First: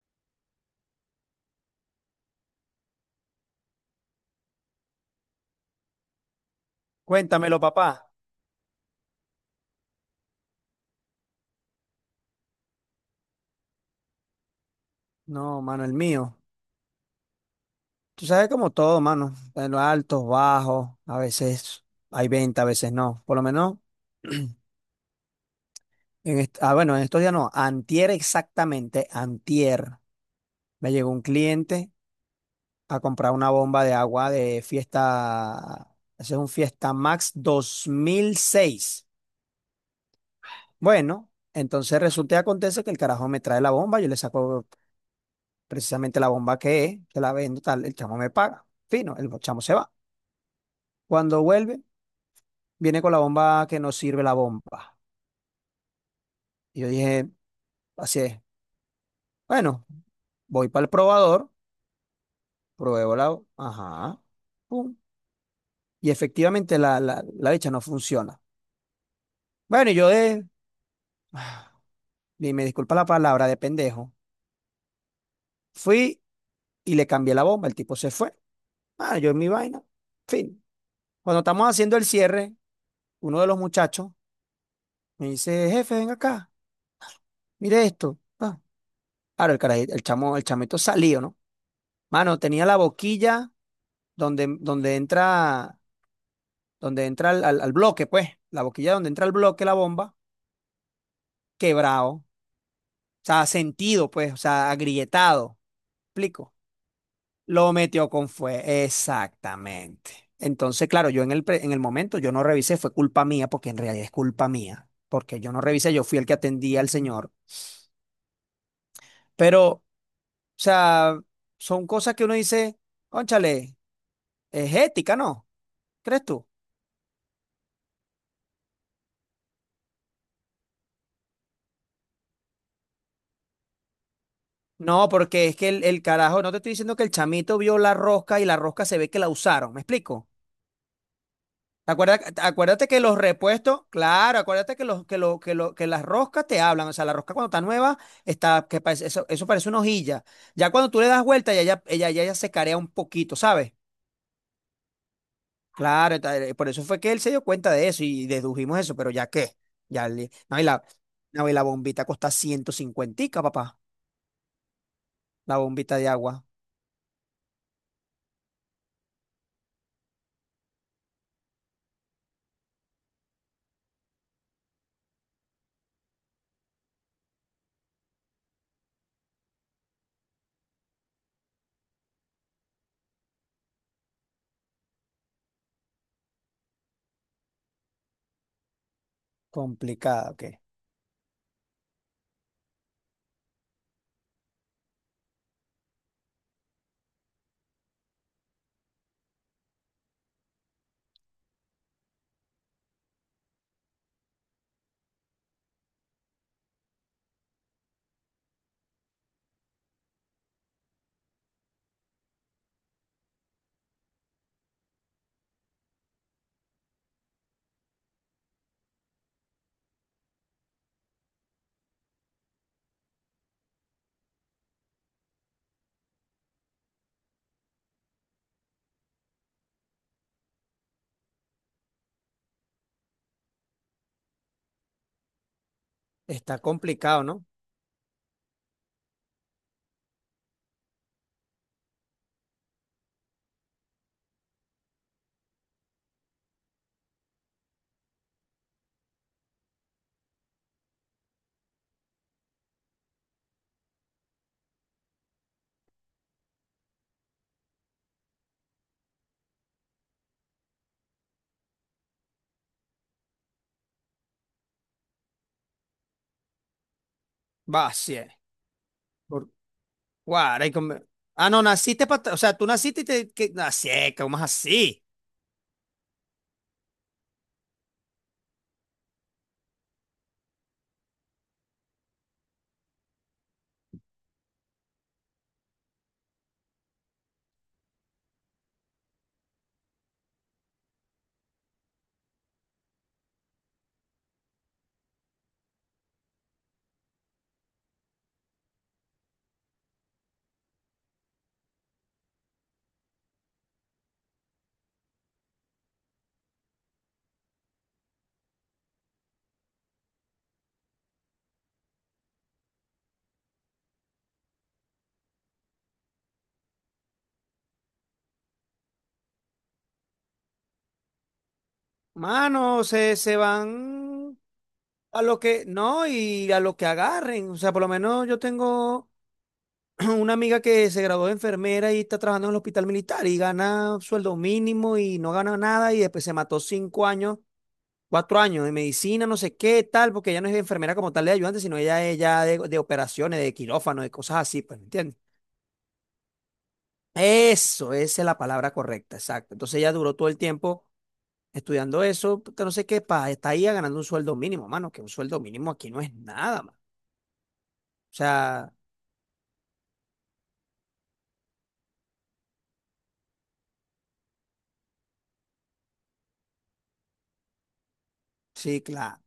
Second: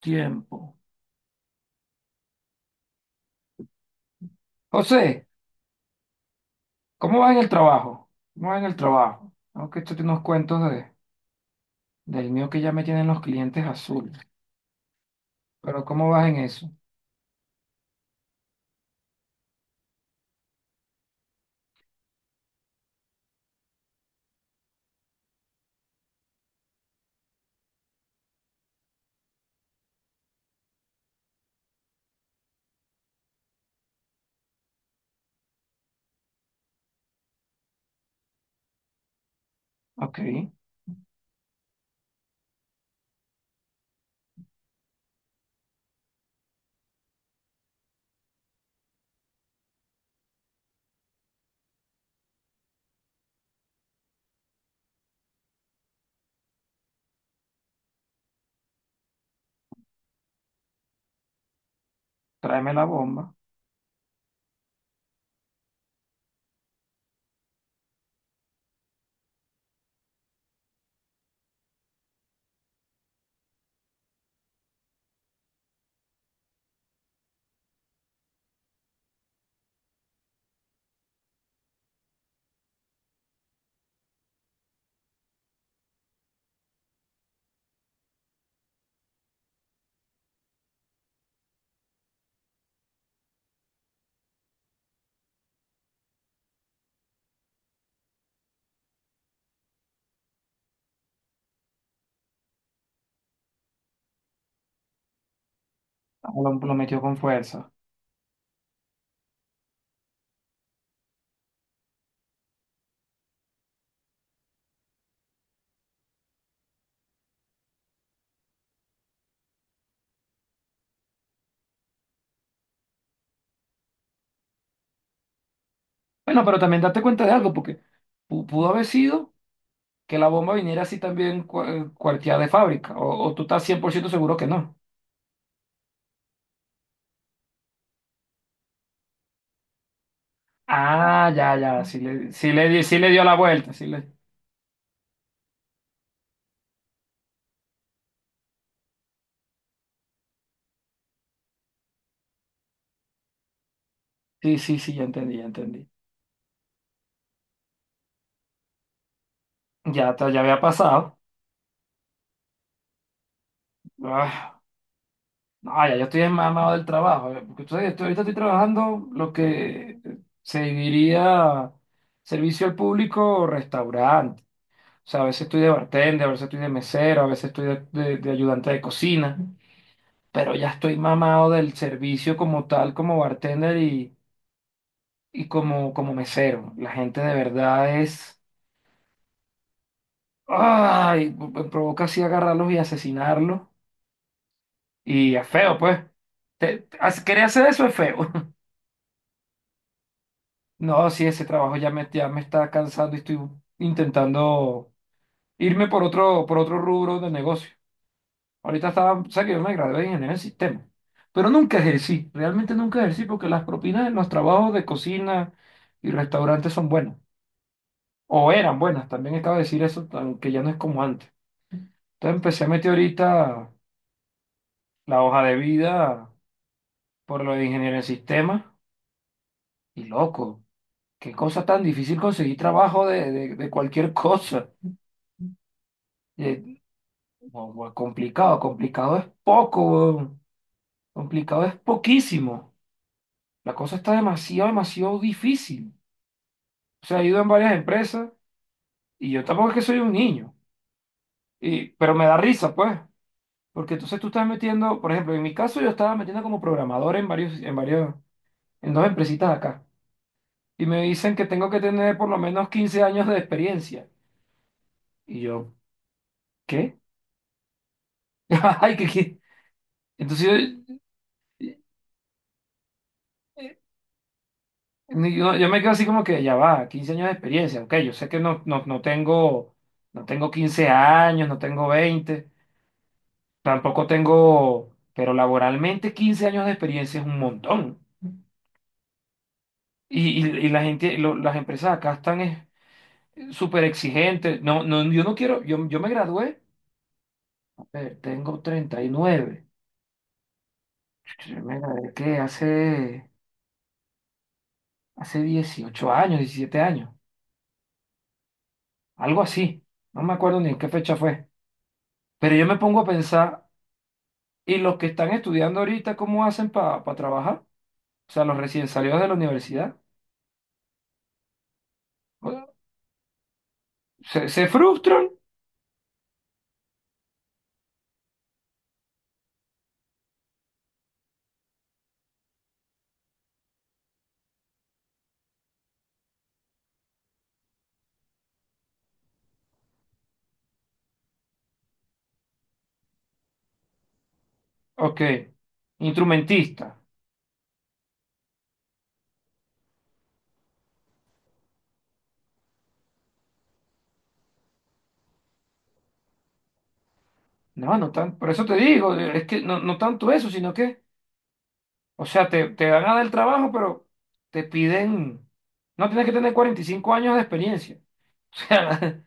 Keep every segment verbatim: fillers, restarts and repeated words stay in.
Tiempo. José, ¿cómo va en el Cuéntamelo, papá. trabajo? ¿Cómo va en el trabajo? Aunque esto tiene unos cuentos de, del mío que ya me tienen los clientes azules. No, Pero mano, el ¿cómo vas en mío. eso? Tú sabes, como todo, mano. En los altos, bajos, a veces hay venta, a veces no. Por lo menos, en est- ah, bueno, en estos días no. Antier exactamente, antier. Me llegó un cliente a comprar una bomba de agua de fiesta. Ese es un Fiesta Max dos mil seis. Ok, Bueno, entonces resulta y acontece que el carajo me trae la bomba. Yo le saco precisamente la bomba que es, que la vendo, tal. El chamo me paga, fino, el chamo se va. Cuando vuelve, viene con la bomba que no sirve la bomba. Y yo dije, así es. Bueno, voy para el probador, tráeme la pruebo bomba. la, ajá, pum. Y efectivamente la, la, la bicha no funciona. Bueno, y yo de, y me disculpa la palabra, de pendejo, fui y le cambié la bomba, el tipo se fue. Ah, yo en mi vaina. Fin. Cuando estamos haciendo el cierre, uno de los muchachos me dice, jefe, ven acá, mire esto. Ah, ahora el carajito, el chamo, el chamito salió, ¿no? Mano, tenía la boquilla donde, donde entra donde entra al, al- al bloque, pues, la boquilla donde entra el bloque, la bomba, quebrado, o sea, sentido, pues, o sea, agrietado. Ah, Lo, ¿Explico? lo metió con fuerza. Lo metió con fuego, exactamente. Entonces, claro, yo en el, pre- en el momento yo no revisé, fue culpa mía, porque en realidad es culpa mía, porque yo no revisé, yo fui el que atendía al señor, pero, o sea, son cosas que uno dice, cónchale, es ética, ¿no? ¿Crees Bueno, tú? pero también date cuenta de algo, porque pu- pudo haber sido que la bomba viniera así también cua- cuarteada de fábrica. O, o tú estás cien por ciento seguro que no. No, porque es que el, el carajo, no te estoy diciendo que el chamito vio la rosca y la rosca se ve que la usaron, ¿me explico? Ah, ya, ya, sí Acuerda- le, sí le, di- Acuérdate sí que le los dio la vuelta. repuestos, Sí, le, claro, acuérdate que los, que lo, que lo, que las roscas te hablan. O sea, la rosca cuando está nueva, está, que parece- eso, eso parece una hojilla. Ya cuando tú le das vuelta, ya, ya, ella, ya, ya se carea un poquito, ¿sabes? sí, sí, sí, ya entendí, ya entendí. Claro, está- eh, por eso fue que él se dio cuenta de eso y dedujimos eso, pero ya qué, ya Ya, te- le- ya no, había y la, pasado. no, y la bombita cuesta ciento cincuentica, papá. Ah. La No, ya bombita yo de estoy agua. enmamado del trabajo. eh, Porque ustedes, estoy- ahorita estoy trabajando lo que se diría servicio al público o restaurante. O sea, a veces estoy de bartender, a veces estoy de mesero, a veces estoy de, de- de ayudante de cocina. Pero ya estoy mamado del servicio como tal, como bartender y, y como, como mesero. La gente de verdad es... Complicada, ok. ¡Ay! Me provoca así agarrarlos y asesinarlos. Y es feo, pues. Te- te- hace- querer hacer eso es feo. No, sí, ese trabajo ya me, ya me está cansando y estoy intentando irme por otro, por otro rubro de negocio. Ahorita estaba, o sea que yo me gradué de ingeniero en sistema, pero nunca ejercí, realmente nunca ejercí porque las propinas en los trabajos de cocina y restaurantes son buenas, o eran buenas, también acabo de decir eso, aunque ya no es como antes. Entonces empecé a meter ahorita la hoja de vida por lo de ingeniero en sistema y loco, qué cosa tan difícil conseguir trabajo de, de de cualquier cosa. Está Eh, complicado, ¿no? No, güey, complicado, complicado es poco, weón. Complicado es poquísimo. La cosa está demasiado, demasiado difícil. O sea, he ido en varias empresas y yo tampoco es que soy un niño, y, pero me da risa, pues, porque entonces tú estás metiendo, por ejemplo, en mi caso yo estaba metiendo como programador en varios, en varios, en dos empresitas de acá y me dicen que tengo que tener por lo menos quince años de experiencia. Y yo, ¿qué? Va, sí. eh. Ay, ¿qué, qué? Guaray, Entonces, come- ah, no, naciste para. O sea, tú naciste y te. Que. Así, como es así. Ni- Yo, yo me quedo así como que ya va, quince años de experiencia. Ok, yo sé que no, no, no tengo, no tengo quince años, no tengo veinte tampoco tengo, pero laboralmente quince años de experiencia es un montón. Y, y, y la gente, lo- las empresas acá están es, súper exigentes. No, no, yo no quiero, yo, yo me gradué, a ver, tengo treinta y nueve. Yo me gradué que hace, hace dieciocho años, diecisiete años, algo así. No me acuerdo ni en qué fecha fue. Pero yo me pongo a pensar. Y los que están estudiando ahorita, ¿cómo hacen para trabajar? O sea, los recién salidos de la universidad. Bueno, Mano, se, se van ¿se, se a frustran? lo que. No, y a lo que agarren. O sea, por lo menos yo tengo una amiga que se graduó de enfermera y está trabajando en el hospital militar y gana sueldo mínimo y no gana nada, y después se mató cinco años, cuatro años de medicina, no sé qué, tal, porque ella no es enfermera como tal de ayudante, sino ella es ya de, de operaciones, de quirófano, de cosas así, pues, ¿me entiendes? Ok. Instrumentista. Eso, esa es la palabra correcta, exacto. Entonces ella duró todo el tiempo estudiando eso, que no sé qué, pa, está ahí ganando un sueldo mínimo, mano, que un sueldo mínimo aquí no es nada, mano. No, no O tan, por eso sea, te digo, eh, es que no, no tanto eso, sino que, o sea, te, te van a dar el trabajo, pero te piden, no tienes que tener cuarenta y cinco años de experiencia. O sí, claro, sea,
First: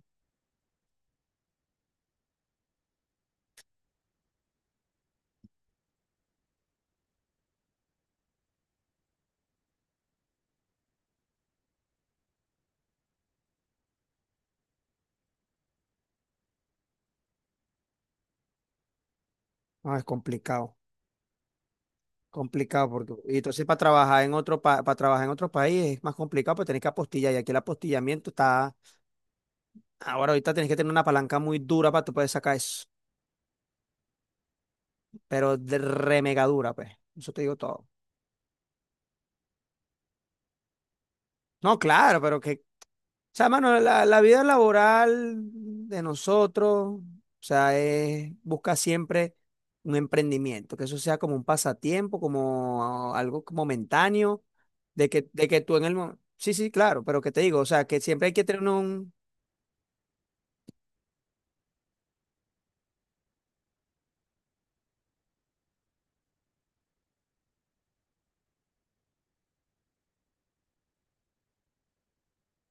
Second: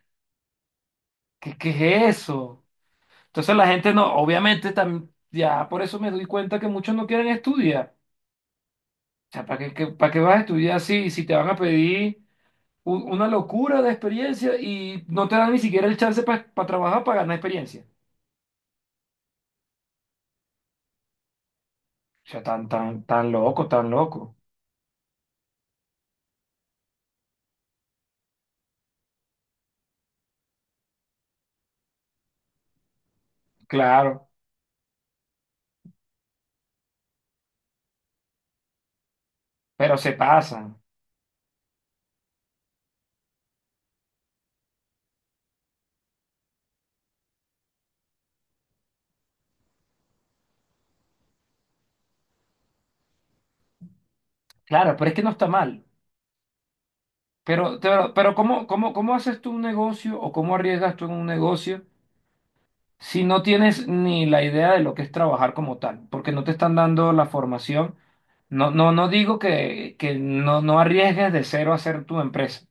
¿qué, qué es eso? Entonces la gente no, obviamente, tam- ya por eso me doy cuenta que muchos no quieren estudiar. O sea, ¿para qué, qué- para qué vas a estudiar si, si te van a pedir u- una locura de experiencia y no te dan ni siquiera el chance para trabajar, para ganar experiencia? no, es complicado, O sea, tan, complicado, tan, porque, tan y entonces loco, para tan trabajar en loco. otro, pa- para trabajar en otro país es más complicado, porque tenés que apostillar, y aquí el apostillamiento está, ahora ahorita tenés que tener una palanca muy dura para tú poder sacar eso, Claro, pero de re mega dura, pues, eso te digo todo. pero se pasan. No, claro, pero que, o sea, mano, la, la vida laboral de nosotros, o sea, es buscar siempre un emprendimiento, que eso sea como un pasatiempo, como algo momentáneo, Claro, de pero es que que, no está de que tú en mal. el momento. Sí, sí, claro, pero que te digo, o Pero, sea, que pero, siempre hay pero que tener ¿cómo, cómo, un. cómo haces tú un negocio o cómo arriesgas tú en un negocio si no tienes ni la idea de lo que es trabajar como tal? Porque no te están dando la formación. No, no, no digo que, que no, no arriesgues de cero a hacer tu empresa,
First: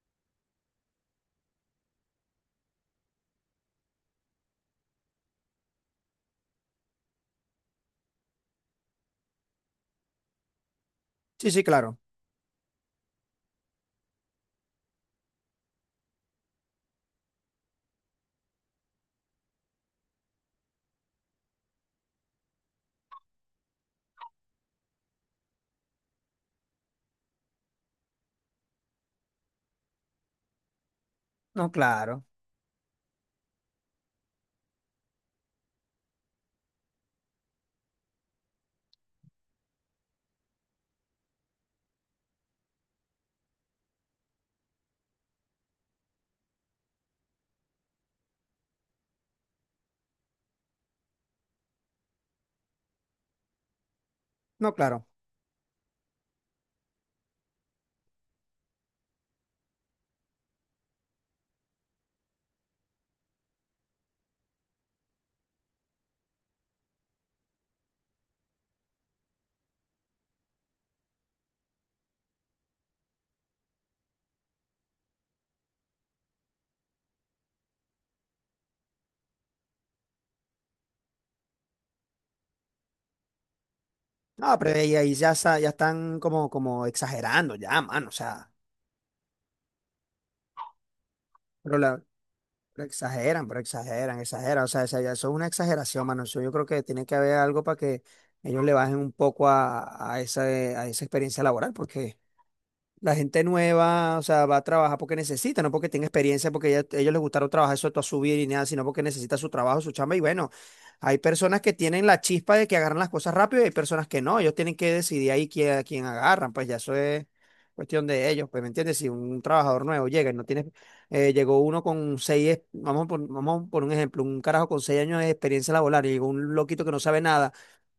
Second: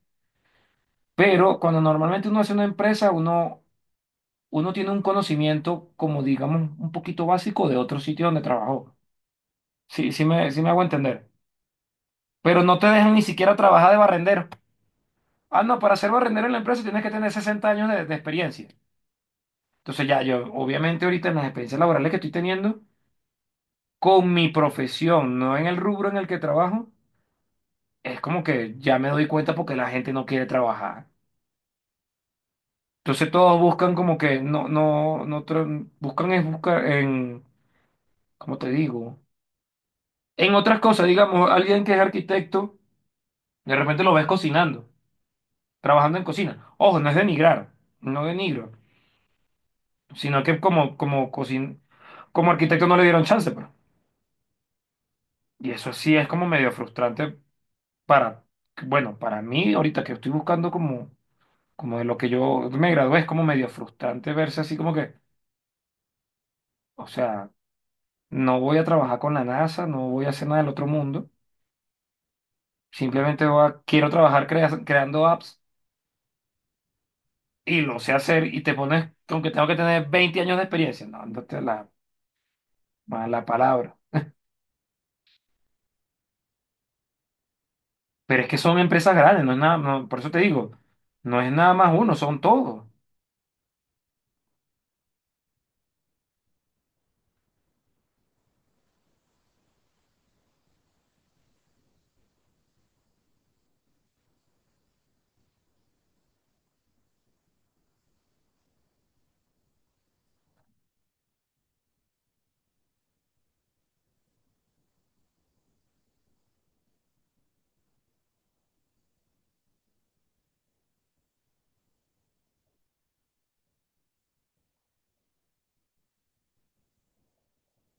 pero cuando normalmente uno hace una empresa, uno uno tiene un conocimiento como digamos un poquito básico de otro sitio donde trabajó. Sí, sí me, sí me hago entender. Sí, sí, claro. Pero no te dejan ni siquiera trabajar de barrendero. Ah, no, para ser barrendero en la empresa tienes que tener sesenta años de, de experiencia. Entonces ya yo, obviamente ahorita en las experiencias laborales que estoy teniendo, con mi profesión, no en el rubro en el que trabajo, es como que ya me doy cuenta porque la gente no quiere trabajar. No, claro. Entonces todos buscan como que no, no, no, tra- buscan es buscar en, ¿cómo te digo? En otras cosas, digamos, alguien que es arquitecto, de repente lo ves cocinando, trabajando en cocina. Ojo, no es denigrar, no denigro, sino que como, como, cocin como arquitecto no le dieron chance, pues. No, claro. Y eso sí es como medio frustrante para, bueno, para mí ahorita que estoy buscando como, como de lo que yo me gradué, es como medio frustrante verse así como que, o sea, no voy a trabajar con la NASA, no voy a hacer nada del otro mundo, simplemente voy a- quiero trabajar crea- creando apps y lo sé hacer y te pones con que tengo que tener veinte años de experiencia. No, no te la mala palabra. No, pero ahí, ahí ya, sa- ya están como, como exagerando, ya, mano, o Pero es sea. que son empresas grandes, no es nada, no, por eso te digo, no es nada Pero más la, uno, son todos. pero exageran, pero exageran, exageran. O sea, esa- ya eso es una exageración, mano. Eso, yo creo que tiene que haber algo para que ellos le bajen un poco a, a esa, a esa experiencia laboral, porque la gente nueva, o sea, va a trabajar porque necesita, no porque tenga experiencia, porque ya- ellos les gustaron trabajar eso a subir y nada, sino porque necesita su trabajo, su chamba. Y bueno, hay personas que tienen la chispa de que agarran las cosas rápido y hay personas que no. Ellos tienen que decidir ahí quién, a quién agarran, pues ya eso es cuestión de ellos. Pues, ¿me entiendes? Si un trabajador nuevo llega y no tiene, eh, llegó uno con seis, es- vamos por, vamos por un ejemplo, un carajo con seis años de experiencia laboral y llegó un loquito que no sabe nada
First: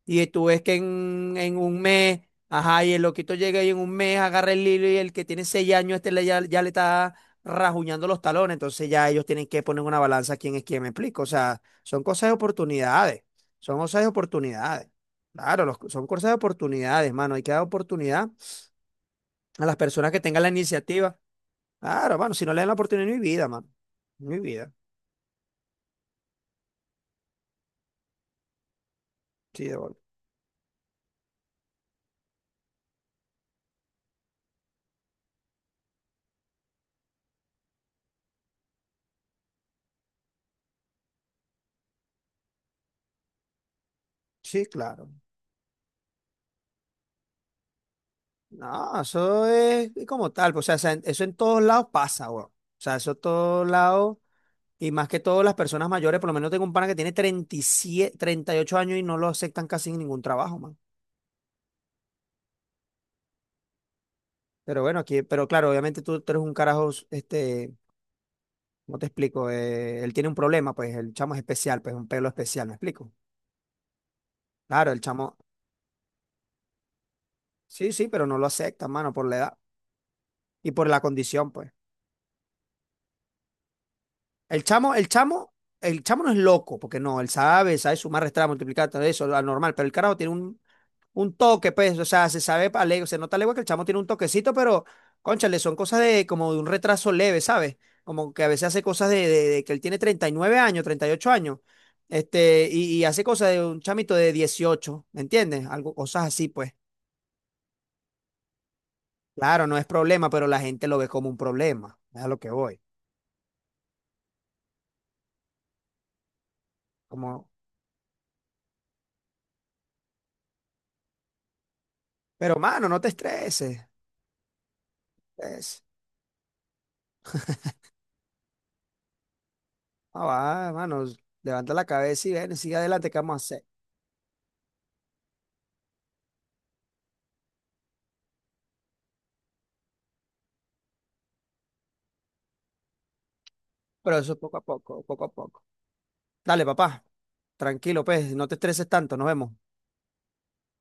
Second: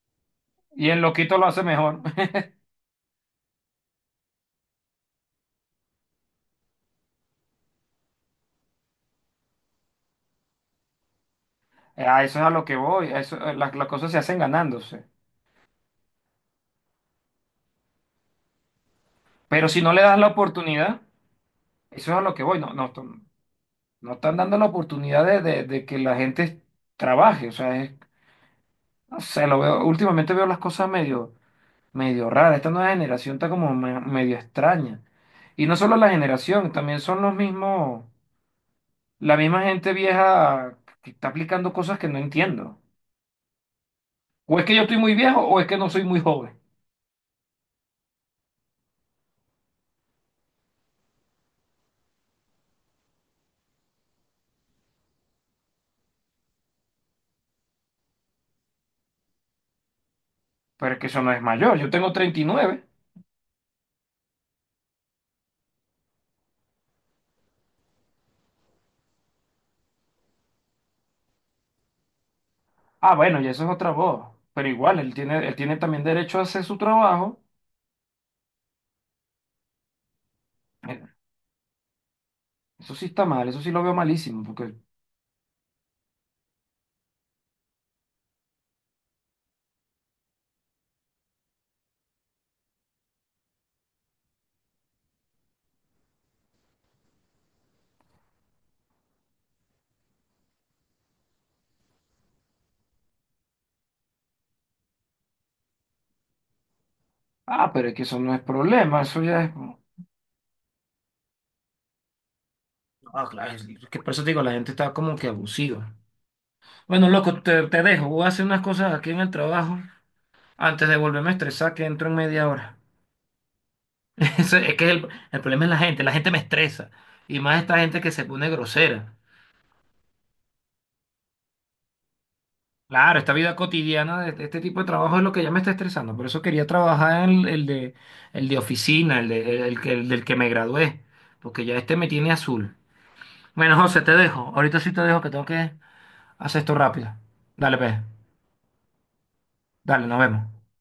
y tú ves que Y el en, loquito lo en hace un mejor. mes, ajá, y el loquito llega y en un mes agarra el hilo, y el que tiene seis años, este le, ya, ya le está rajuñando los talones. Entonces ya ellos tienen que poner una balanza quién es quién, me explico. O sea, son A cosas de eso es a lo que voy, a oportunidades. eso, eh, las, Son las cosas de cosas se hacen oportunidades. ganándose. Claro, los- son cosas de oportunidades, mano. Hay que dar oportunidad a Pero las si no le personas das que la tengan la oportunidad, iniciativa. eso es Claro, a lo mano, que si no voy, le dan no, la no, oportunidad, no hay están- vida, mano. no No están hay dando la vida. oportunidad de, de- de que la gente trabaje. O sea, es- no sé, lo Sí, de veo, bola. últimamente veo las cosas medio. Medio rara. Esta nueva generación está como me- medio extraña. Y no solo la generación, también son los mismos, la misma gente vieja que está aplicando cosas que no entiendo. O es Sí, que yo estoy claro. muy viejo o es que no soy muy joven. No, eso es como tal, pues, o sea, esa- eso en todos lados pasa, güey. O sea, eso en todos lados, y más que todo las personas mayores, por lo menos tengo un pana que tiene treinta y siete, treinta y ocho años y no lo aceptan casi en ningún trabajo, man. Pero es que eso no es mayor, yo tengo treinta y nueve. Pero bueno, aquí, pero claro, obviamente tú, tú eres un carajo, este, ¿cómo te explico? Eh, él tiene un problema, pues el chamo es especial, pues un pelo especial, ¿me explico? Ah, bueno, ya eso es otra voz. Pero Claro, igual, el él chamo, tiene, él tiene también derecho a hacer su trabajo. sí, sí, pero no lo acepta, mano, por la edad y por la Eh, condición, pues. Eso sí está mal, eso sí lo veo malísimo, El porque, chamo, el chamo, el chamo no es loco, porque no, él sabe, sabe sumar, restar, multiplicar, todo eso, lo normal, pero el carajo tiene un, un toque, pues, o sea, se sabe, a le- se nota legua que el chamo tiene un toquecito, pero cónchale, son cosas de como de un retraso leve, ¿sabes? Como que a veces hace cosas de, de- de que él tiene treinta y nueve años, treinta y ocho años, este, y, y hace cosas de un chamito de dieciocho. ¿Me entiendes? Algo, cosas así, pues. ah, pero es que eso no es problema, eso ya es... Claro, no es problema, pero la gente lo ve como un problema, es a lo que voy. Ah, claro, es que por eso te digo, la gente está como que abusiva. Bueno, loco, Como, te, te dejo. Voy a hacer unas cosas aquí en el trabajo antes de volverme a estresar, que entro en media pero hora. mano, no te estreses. Eso es que el, el problema es la es- gente. La gente me estresa. Y más esta gente que se pone grosera. Ah, va, hermano, levanta la cabeza y ven, sigue adelante. ¿Qué Claro, esta vamos a vida hacer? cotidiana de este este tipo de trabajo es lo que ya me está estresando. Por eso quería trabajar en el, el de, el de oficina, el, de, el, el que- el del que me gradué. Porque ya este me tiene azul. Bueno, José, te Pero eso es dejo. poco a Ahorita sí te poco, dejo poco que a tengo poco. que hacer Dale, esto papá, rápido. Dale, pues. tranquilo, pues, no te estreses tanto, nos vemos. Dale, nos vemos.